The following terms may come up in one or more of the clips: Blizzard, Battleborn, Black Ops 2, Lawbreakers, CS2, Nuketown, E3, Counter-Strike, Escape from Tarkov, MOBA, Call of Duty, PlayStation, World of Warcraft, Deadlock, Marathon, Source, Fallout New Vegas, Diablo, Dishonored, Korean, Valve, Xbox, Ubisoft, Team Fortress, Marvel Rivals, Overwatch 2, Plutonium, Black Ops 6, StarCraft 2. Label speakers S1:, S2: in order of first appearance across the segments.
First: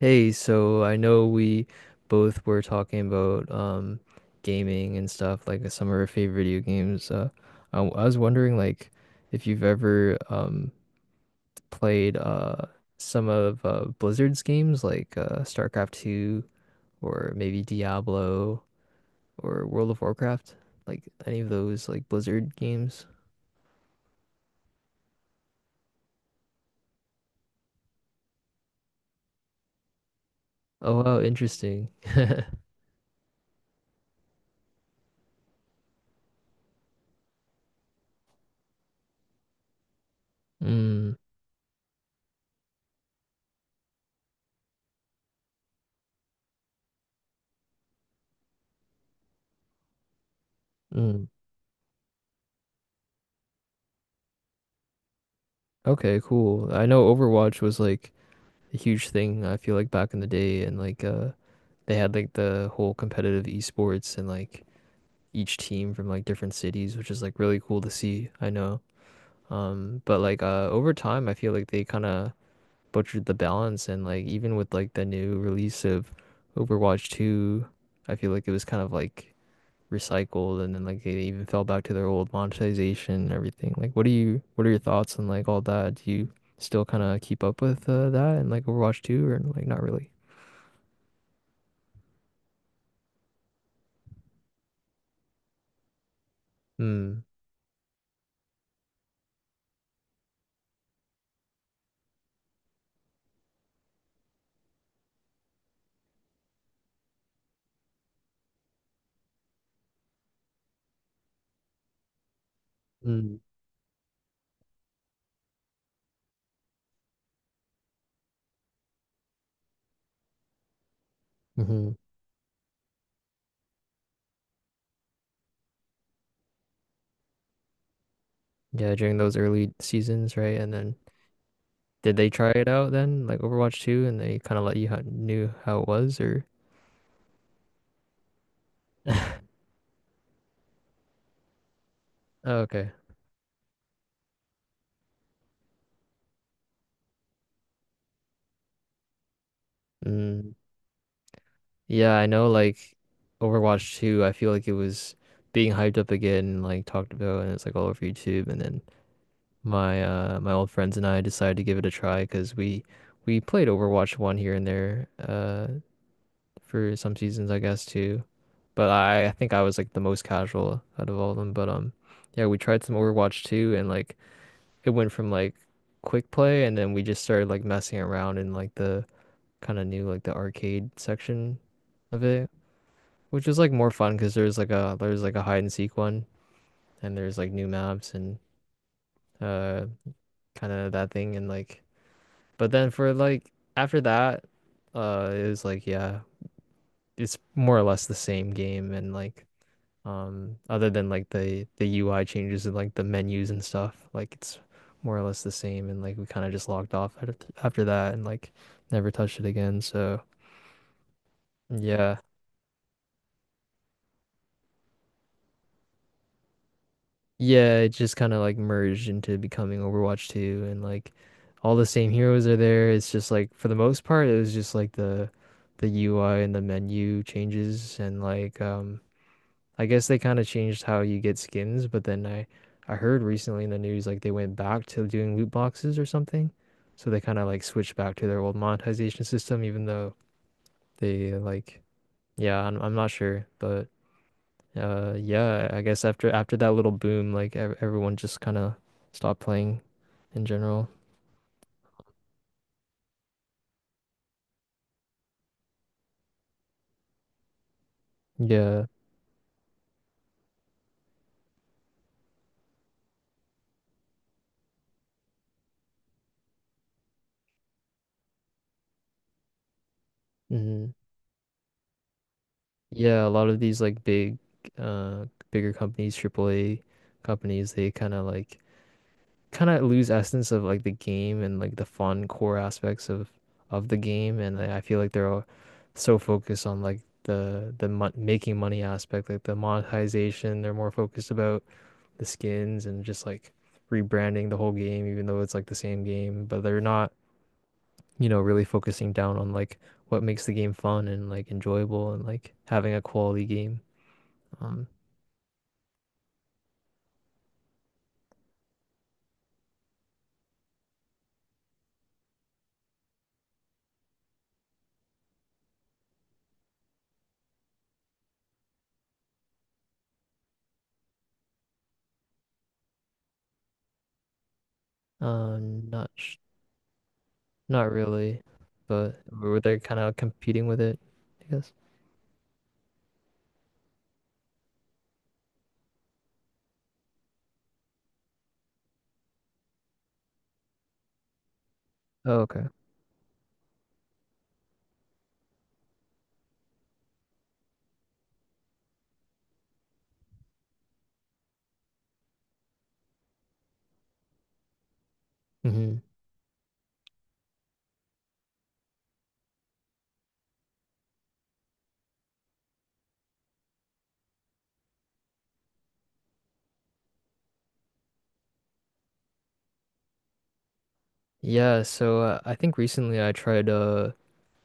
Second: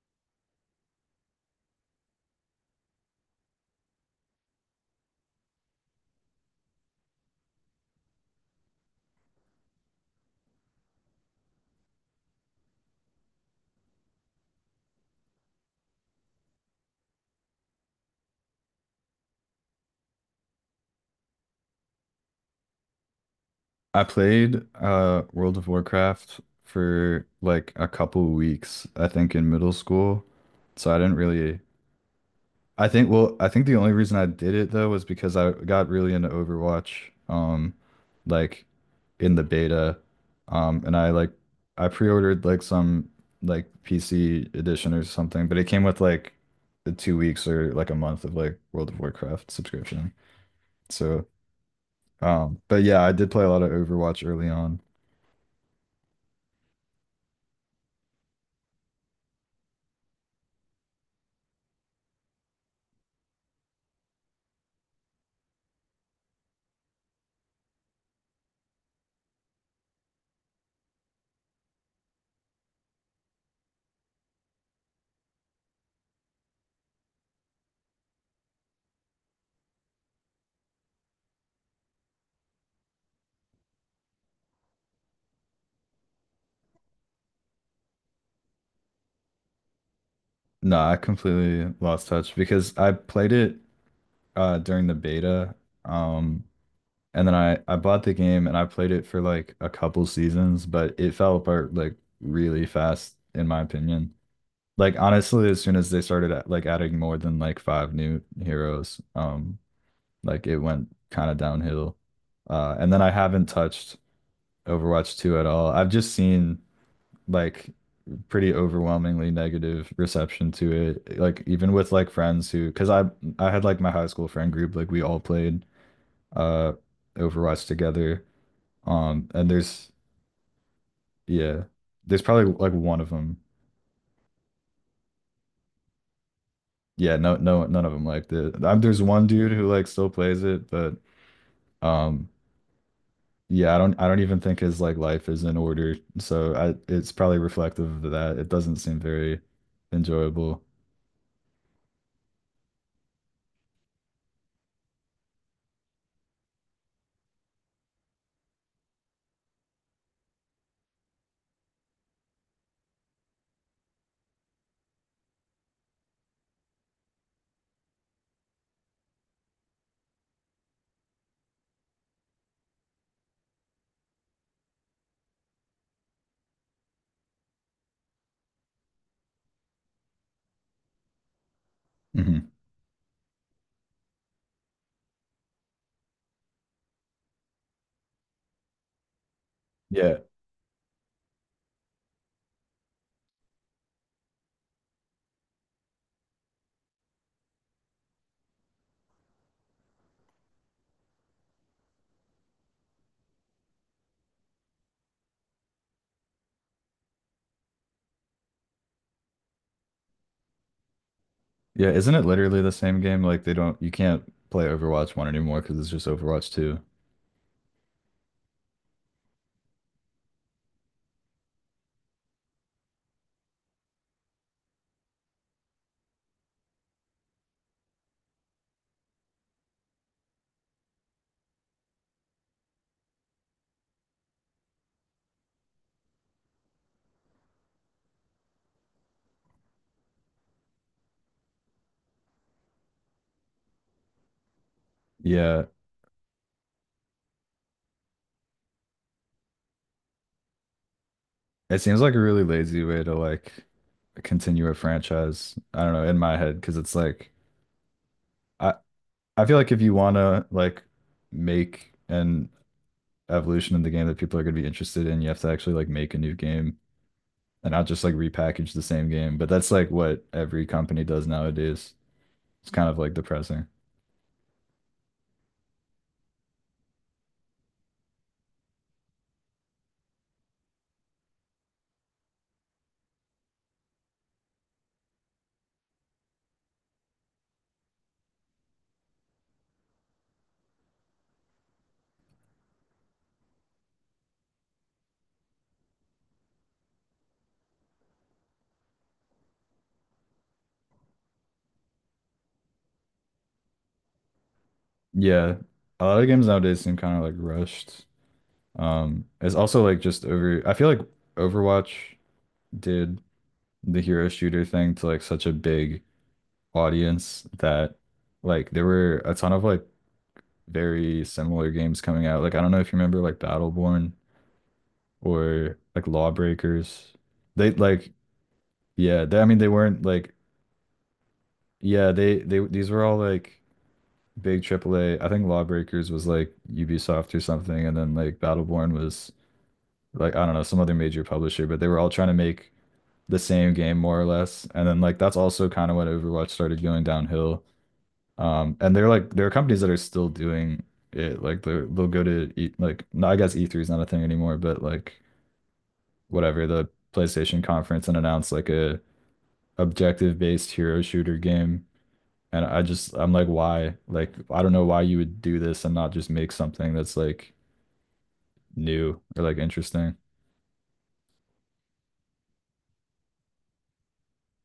S1: Hey, so I know we both were talking about gaming and stuff, like some of our favorite video games. I was wondering like if you've ever played some of Blizzard's games like StarCraft 2 or maybe Diablo or World of Warcraft, like any of those like Blizzard games.
S2: I played World of Warcraft for like a couple weeks, I think in middle school. So I
S1: Oh
S2: didn't
S1: wow,
S2: really.
S1: interesting.
S2: I think well, I think the only reason I did it though was because I got really into Overwatch, like in the beta. And I
S1: Mm,
S2: like I pre-ordered like some like PC edition or something, but it came with like the 2 weeks or like a month of like World of Warcraft subscription.
S1: mm.
S2: So but yeah, I did play a lot of Overwatch early on.
S1: Okay, cool. I know Overwatch was like a huge thing, I feel like back in the day, and like they had like the whole competitive esports and like each team from like different cities, which is like really cool to see, I know. Um, but like over time I feel like they kind of butchered the balance, and like even with like the new release of Overwatch 2, I feel like it was kind of like recycled, and then like they even fell back to their old monetization and everything. Like what do you what are your thoughts on like all that? Do you still kind of keep up with that and like Overwatch 2 or like not really?
S2: No, I completely lost touch because I played it during the beta. Um
S1: Mm,
S2: and then I bought the game and I played it for like a couple seasons, but it fell apart like really fast in my opinion. Like honestly, as soon as they started at, like adding more than like five new heroes, like it went kind of downhill. And then I
S1: mm,
S2: haven't touched Overwatch 2 at all. I've just seen like pretty overwhelmingly negative reception to it. Like even
S1: hmm.
S2: with like friends who, because I had like my high school friend group, like we all played uh Overwatch together.
S1: Yeah, during those
S2: And
S1: early
S2: there's
S1: seasons, right? And then
S2: yeah,
S1: did
S2: there's
S1: they try
S2: probably
S1: it
S2: like
S1: out
S2: one of
S1: then,
S2: them.
S1: like Overwatch 2, and they kind of let you ho knew how it was, or?
S2: Yeah, no, no, none of them liked it. There's one dude who like still plays it, but um,
S1: Oh, okay.
S2: yeah, I don't even think his like life is in order. So I, it's probably reflective of that. It doesn't seem very
S1: Mm.
S2: enjoyable.
S1: Yeah, I know, like Overwatch 2, I feel like it was being hyped up again, like talked about, and it's like all over YouTube. And then my old friends and I decided to give it a try because we played Overwatch 1 here and there for some seasons, I guess, too. But I think I was like the most casual out of all of them. But yeah, we tried some Overwatch 2 and like it went from like quick play, and then we just started like messing around in like the kind of new, like the arcade section of it,
S2: Hmm.
S1: which was like more fun because there's like a hide and seek one, and there's like new maps and uh
S2: Yeah,
S1: kind of that thing. And like but then for like after that it was like yeah, it's more or less the same game. And like other than like the UI changes and like the menus and stuff, like it's more or less the same. And like we kind of just logged off at after that, and like never touched it again. So
S2: yeah, isn't
S1: yeah,
S2: it literally the same game? Like they don't, you can't play Overwatch 1 anymore because it's just Overwatch 2.
S1: yeah, it just kind of like merged into becoming Overwatch 2, and like all the same heroes are there. It's just like for the most part, it was just like the UI and the menu changes, and like I guess they kind of changed how you get skins, but then I heard recently in the news like they went back to doing loot boxes or something. So they kind of like switched back to their old monetization system, even though they like yeah, I'm not sure, but
S2: Yeah,
S1: yeah, I guess after that little boom like ev everyone just kind of stopped playing in general.
S2: it seems like a really lazy way to like continue a franchise. I don't know, in my head, because it's like I
S1: Yeah.
S2: I feel like if you want to like make an evolution in the game that people are going to be interested in, you have to actually like make a new game and not just like repackage the same game. But that's like what every
S1: Hmm.
S2: company does nowadays. It's kind of like
S1: Yeah, a lot of
S2: depressing.
S1: these like big bigger companies, AAA companies, they kind of like kind of lose essence of like the game and like the fun core aspects of the game. And like, I feel like they're all so focused on like the mon making money aspect, like the monetization, they're more focused about the skins and just like rebranding the whole game, even though it's like the same game. But they're not, you know, really focusing down on like what makes the game fun and like enjoyable and like having a quality game. um
S2: Yeah, a lot of games nowadays seem kind of like rushed. It's also like just over, I feel like Overwatch did the hero shooter thing to like such a big audience that like there were a ton of like very similar games coming out. Like, I don't know if you remember like Battleborn or like
S1: Not sh
S2: Lawbreakers. They
S1: not
S2: like,
S1: really, but
S2: yeah, they, I mean,
S1: were
S2: they
S1: they kind
S2: weren't
S1: of
S2: like,
S1: competing with it, I guess?
S2: yeah, these were all like big AAA. I think Lawbreakers was like Ubisoft or something. And then like Battleborn was like, I don't know, some other major publisher, but they were all trying to
S1: Okay.
S2: make the same game more or less. And then like that's also kind of when Overwatch started going downhill. And they're like there are companies that are still doing it. Like they will go to e like no, I guess E3 is not a thing anymore, but like
S1: Hmm.
S2: whatever the PlayStation conference and announce like a objective based hero shooter game. And I just I'm like why? Like I don't know why you would do this and not just make something that's like new or like interesting.
S1: Yeah, so I think recently I tried uh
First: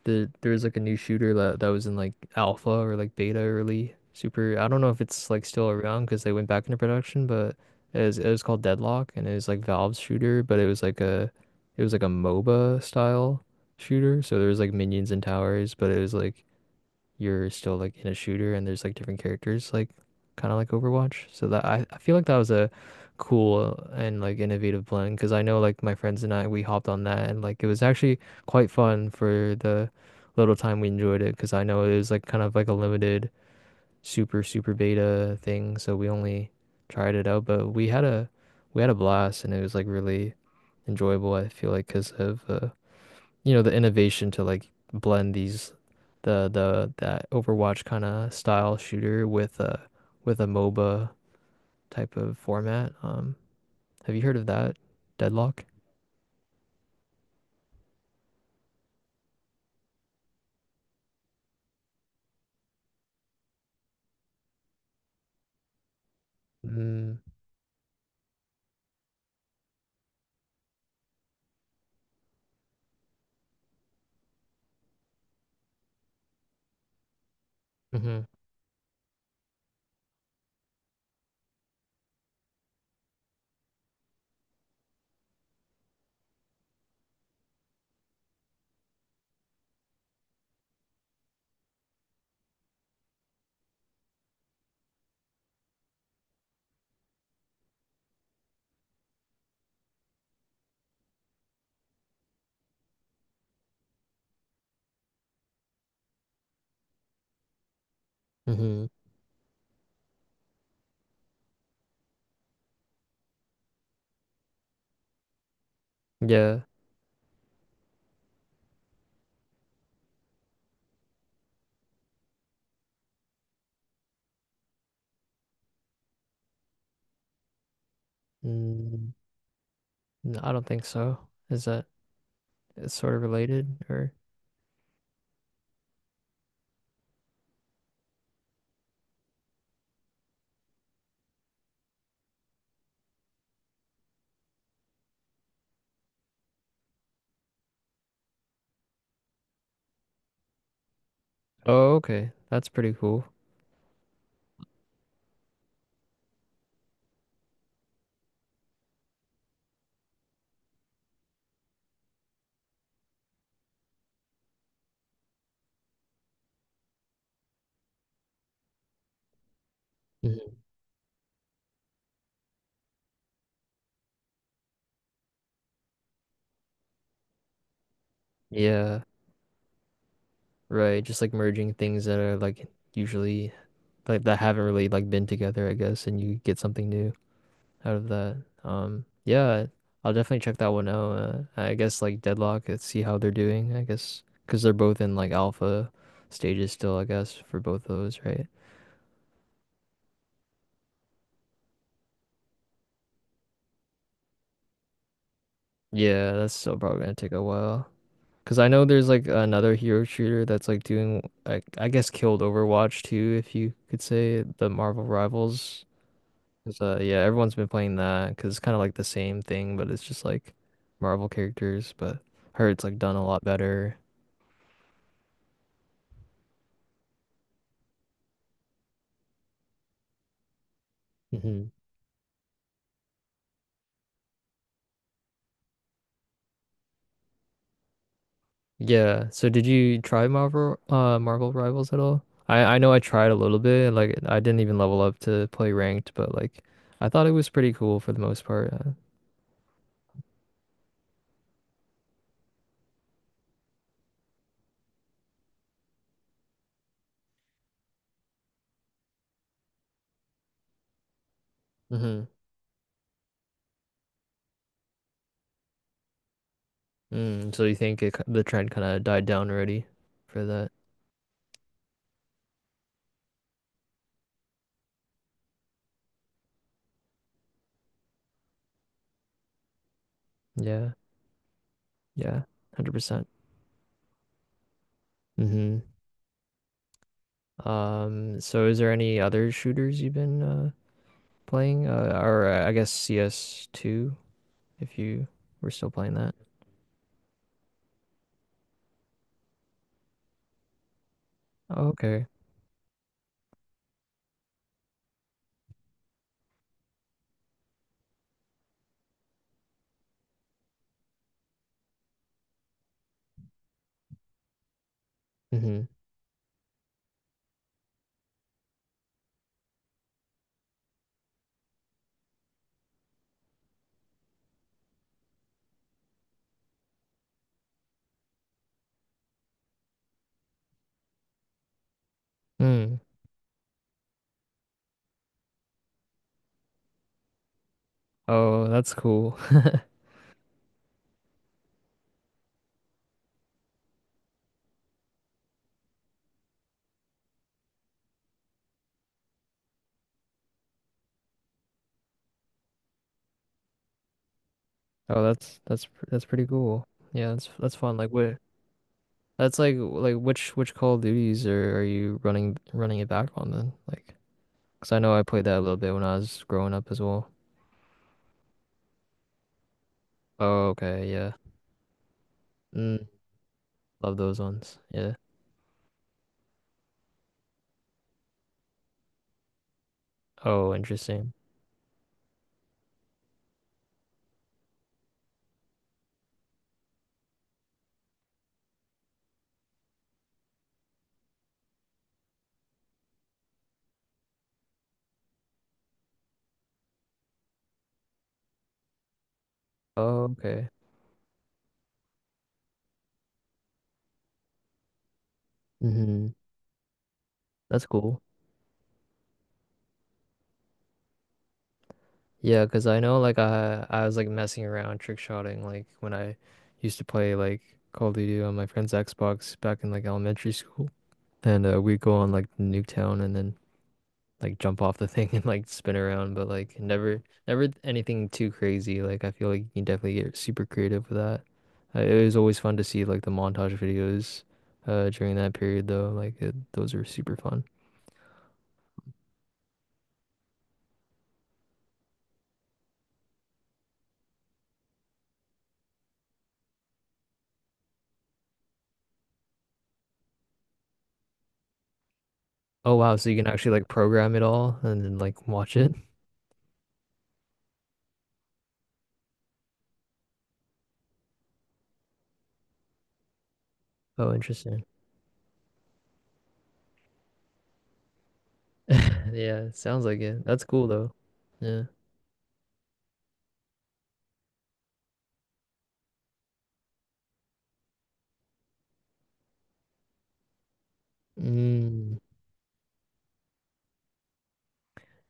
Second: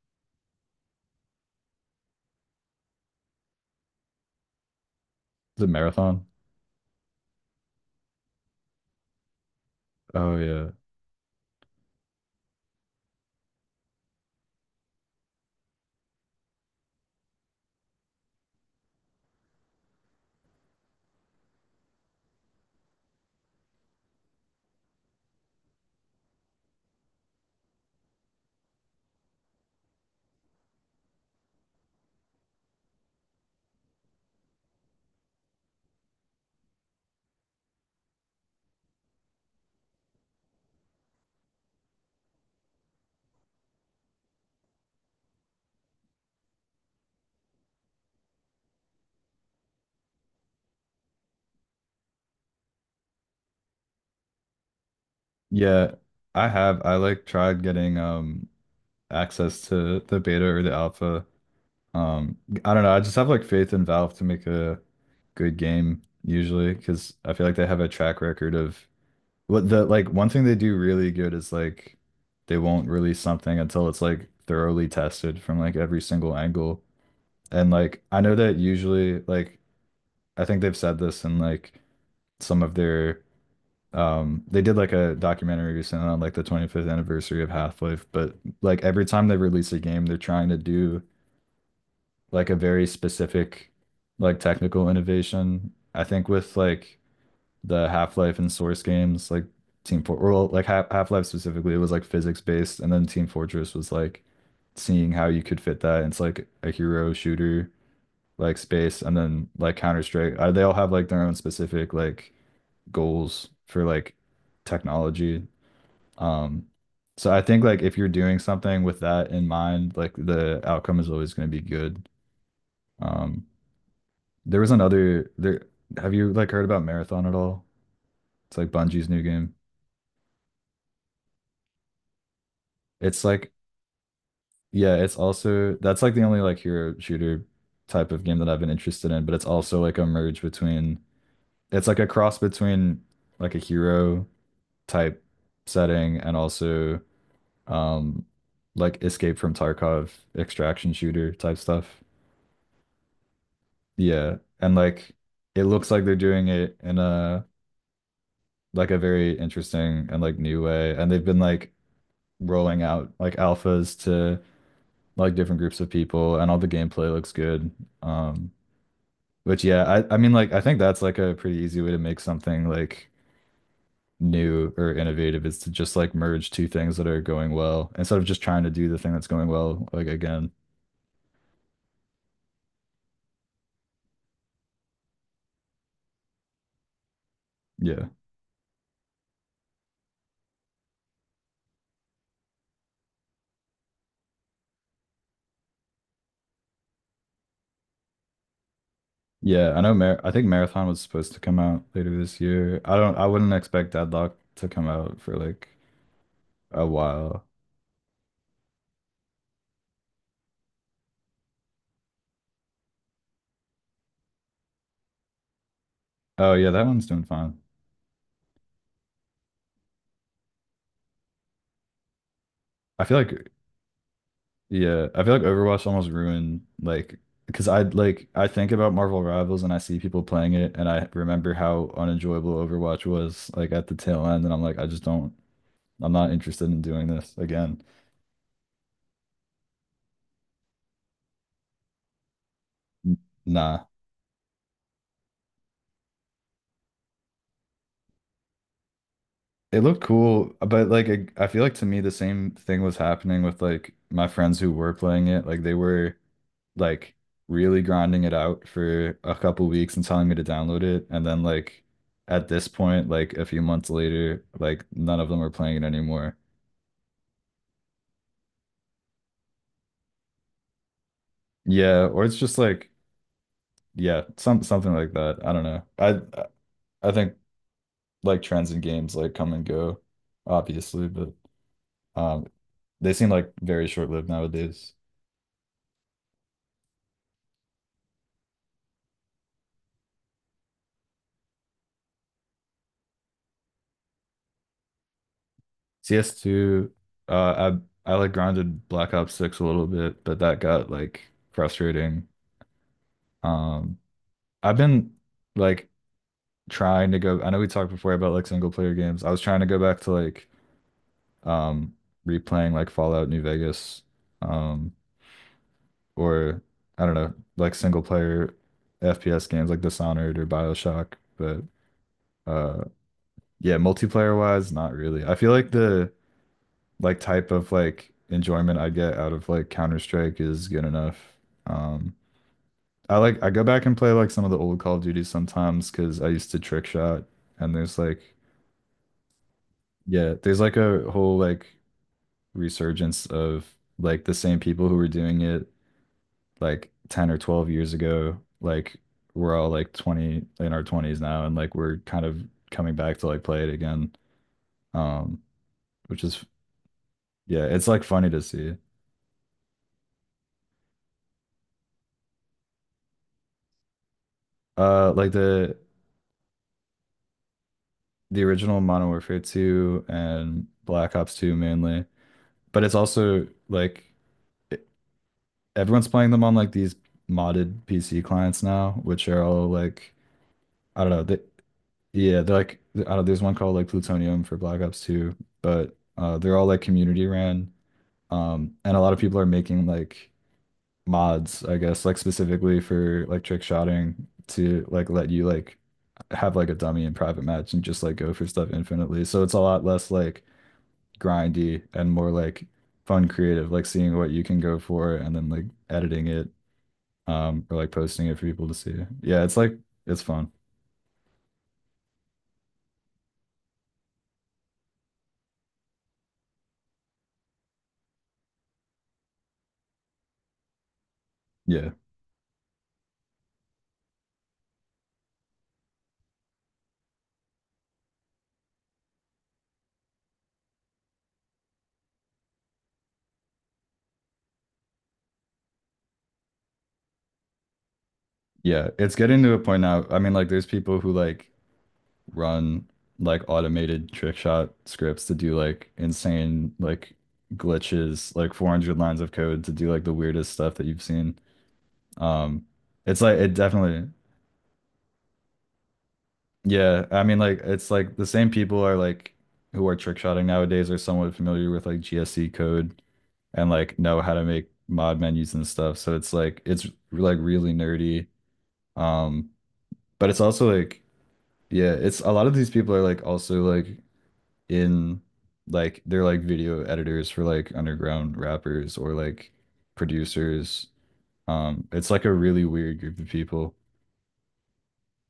S1: the there was like a new shooter that was in like alpha or like beta early super. I don't know if it's like
S2: The
S1: still around because
S2: marathon.
S1: they went back into production, but it was called Deadlock, and it was like Valve's
S2: Oh
S1: shooter, but it
S2: yeah.
S1: was like a MOBA style shooter. So there was like minions and towers, but it was like you're still like in a shooter and there's like different characters, like kind of like Overwatch. So that I feel like that was a cool and like innovative blend, because I know like my friends and I, we hopped on that, and like it was actually quite fun for the little time we enjoyed it, because I know it was like kind of like a limited super super beta thing, so we only tried it out. But we had a blast, and it was like really enjoyable, I feel like because of you know, the innovation to like blend these the that Overwatch kind of style shooter with a MOBA type of format. Have you heard of that? Deadlock?
S2: Yeah, I have. I like tried getting access to the beta or the alpha. Um, I don't know. I just have like faith in Valve to make a good game usually because
S1: Mm,
S2: I feel like they have a track record of what the like one thing they do really good is like they won't release something until it's like thoroughly tested from like every single angle. And like I
S1: mm-hmm,
S2: know that usually like I think they've said this in like some of their they did like a documentary recently on like the 25th anniversary of Half-Life, but like every time they release a game, they're trying to do like a very specific like technical innovation. I think with like the Half-Life and Source games, like Team Fort or like Half-Life specifically, it was like physics based, and then Team Fortress was like seeing how you could fit that. It's like a hero shooter like
S1: mm-hmm.
S2: space, and then like Counter-Strike. They all have like their own specific like goals for like technology.
S1: Yeah.
S2: Um, so I think like if you're doing something with that in mind, like the outcome is always going to be good. Um, there was another there have you like heard about Marathon at all? It's like Bungie's
S1: Mm,
S2: new game.
S1: no, I don't think so. Is that it's sort of
S2: It's like
S1: related, or?
S2: yeah, it's also that's like the only like hero shooter type of game that I've been interested in, but it's also like a merge between it's like a cross between like a hero type setting and also um like Escape from Tarkov extraction shooter type
S1: Oh,
S2: stuff.
S1: okay. That's pretty cool.
S2: Yeah. And like it looks like they're doing it in a like a very interesting and like new way. And they've been like rolling out like alphas to like different groups of people and all the gameplay looks good. Um, but yeah, I mean like
S1: Mhm.
S2: I think that's like a pretty easy way to make something like new or innovative is to just like merge two things that are going well instead of just trying to do the
S1: Yeah,
S2: thing that's going well like again.
S1: right. Just like merging things that are like usually like that haven't really like been together, I guess, and you get something new. Out
S2: Yeah.
S1: of that. Yeah, I'll definitely check that one out. I guess like Deadlock, let's see how they're doing, I guess, because they're both in like alpha stages still, I guess, for both of those, right?
S2: Yeah, I know Mar I think Marathon was supposed to come out later this year. I don't I wouldn't expect Deadlock to come out for like
S1: Yeah, that's still
S2: a
S1: probably gonna take a
S2: while.
S1: while. Because I know there's like another hero shooter that's like doing, like, I guess, killed Overwatch too, if you could say, the Marvel Rivals.
S2: Oh yeah,
S1: 'Cause,
S2: that one's
S1: yeah,
S2: doing
S1: everyone's
S2: fine.
S1: been playing that because it's kind of like the same thing, but it's just like Marvel characters. But I heard it's like
S2: I
S1: done
S2: feel
S1: a
S2: like
S1: lot better.
S2: yeah, I feel like Overwatch almost ruined like because I like I think about Marvel Rivals and I see people playing it and I remember
S1: Hmm.
S2: how unenjoyable Overwatch was like at the tail end and I'm like I just don't I'm not interested in doing this again.
S1: Yeah. So did you try Marvel Marvel Rivals at all? I know I
S2: N-
S1: tried a little
S2: Nah.
S1: bit. Like I didn't even level up to play ranked, but like I thought it was pretty cool for the most part.
S2: It looked cool, but like I feel like to me the same thing was happening with like my friends who were playing it. Like they were like really grinding it out for a couple weeks and telling me to download it. And then like
S1: Hmm.
S2: at this point, like a few months later, like none of them are playing it anymore.
S1: Mm, so you think it, the trend kind of died down already for that?
S2: Yeah, or it's just like yeah, something like that. I don't know. I think like trends in games like come and go,
S1: Yeah.
S2: obviously, but
S1: Yeah.
S2: um they
S1: 100%.
S2: seem like very short-lived nowadays.
S1: Mm-hmm. So is there any other shooters you've been playing or I guess CS2, if you were still playing that?
S2: CS2, uh I like grounded Black Ops 6 a little bit, but that got like
S1: Oh, okay.
S2: frustrating. Um I've been like trying to go. I know we talked before about like single player games. I was trying to go back to like um replaying like Fallout New Vegas, um,
S1: Mm-hmm.
S2: or I don't know, like single player FPS games like Dishonored or BioShock. But uh yeah, multiplayer wise, not really. I feel like the like type of like enjoyment I get out of like Counter-Strike is good enough. Um
S1: Mm.
S2: I like I go back and play like some of the old Call of Duty sometimes because I used to trick shot and there's like
S1: Oh, that's cool.
S2: yeah, there's like a whole like resurgence of like the same people who were doing it like 10 or 12 years ago. Like we're all like 20 in our 20s now and like we're kind of coming back to like play it again.
S1: Oh,
S2: Um,
S1: that's
S2: which
S1: pretty
S2: is
S1: cool. Yeah,
S2: yeah,
S1: that's
S2: it's
S1: fun.
S2: like
S1: Like
S2: funny
S1: what?
S2: to see.
S1: That's like which Call of Duties are you running it back on then? Like, 'cause I know I
S2: Like
S1: played that a little bit when I was growing up as well.
S2: the original Modern Warfare 2 and
S1: Oh, okay,
S2: Black
S1: yeah.
S2: Ops 2 mainly, but it's
S1: Mm,
S2: also like
S1: love those
S2: e-
S1: ones. Yeah.
S2: everyone's playing them on like these modded PC clients now, which are all like
S1: Oh,
S2: I don't know.
S1: interesting.
S2: They, yeah, they're like I don't there's one called like Plutonium for Black Ops 2, but they're all like community ran. And a lot of people are making like mods, I guess, like specifically for like trick shotting to like let you like have like a dummy in private match and just like go for stuff infinitely. So it's a lot less
S1: Oh,
S2: like
S1: okay.
S2: grindy and more like fun creative, like seeing what you can go for and then like editing
S1: Mm-hmm.
S2: it or
S1: That's
S2: like
S1: cool.
S2: posting it for people to see. Yeah, it's like it's fun.
S1: Yeah, 'cause I know like I was like messing around trick shotting like when I used to play like Call of Duty on my friend's Xbox back in like elementary school, and
S2: Yeah.
S1: we'd go on like Nuketown and then. Like jump off the thing and like spin around, but like never anything too crazy. Like I feel like you can definitely get super creative with that. It was always fun to see like the montage videos during that period though. Like it, those are super fun.
S2: Yeah, it's getting to a point now. I mean, like, there's people who like run like automated trick shot scripts to do like insane like glitches, like 400 lines of code to do like the weirdest stuff that you've seen. Um,
S1: Oh wow,
S2: it's
S1: so you
S2: like
S1: can
S2: it
S1: actually like
S2: definitely,
S1: program it all and then like watch it.
S2: yeah. I mean, like, it's like the same people are like who are trick shotting nowadays are somewhat familiar with like GSC code and like know
S1: Oh,
S2: how to make
S1: interesting.
S2: mod menus and stuff. So it's like really nerdy. Um,
S1: Yeah, sounds like
S2: but it's
S1: it. That's
S2: also
S1: cool
S2: like
S1: though. Yeah.
S2: yeah, it's a lot of these people are like also like in like they're like video editors for like underground rappers or like producers. It's
S1: Mm.
S2: like a really weird group of people.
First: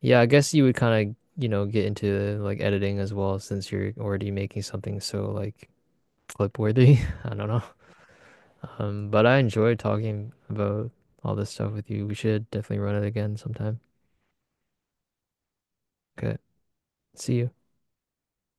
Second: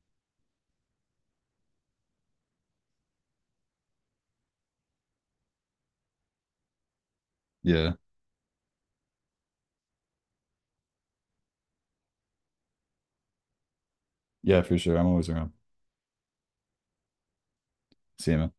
S1: Yeah, I guess you would kind of, you know, get into like editing as well, since you're already making something so like clip worthy. I don't know.
S2: Yeah.
S1: But I enjoyed talking about all this stuff with you. We should definitely run it again sometime.
S2: Yeah, for sure. I'm always around.
S1: Okay. See you.
S2: See you, man.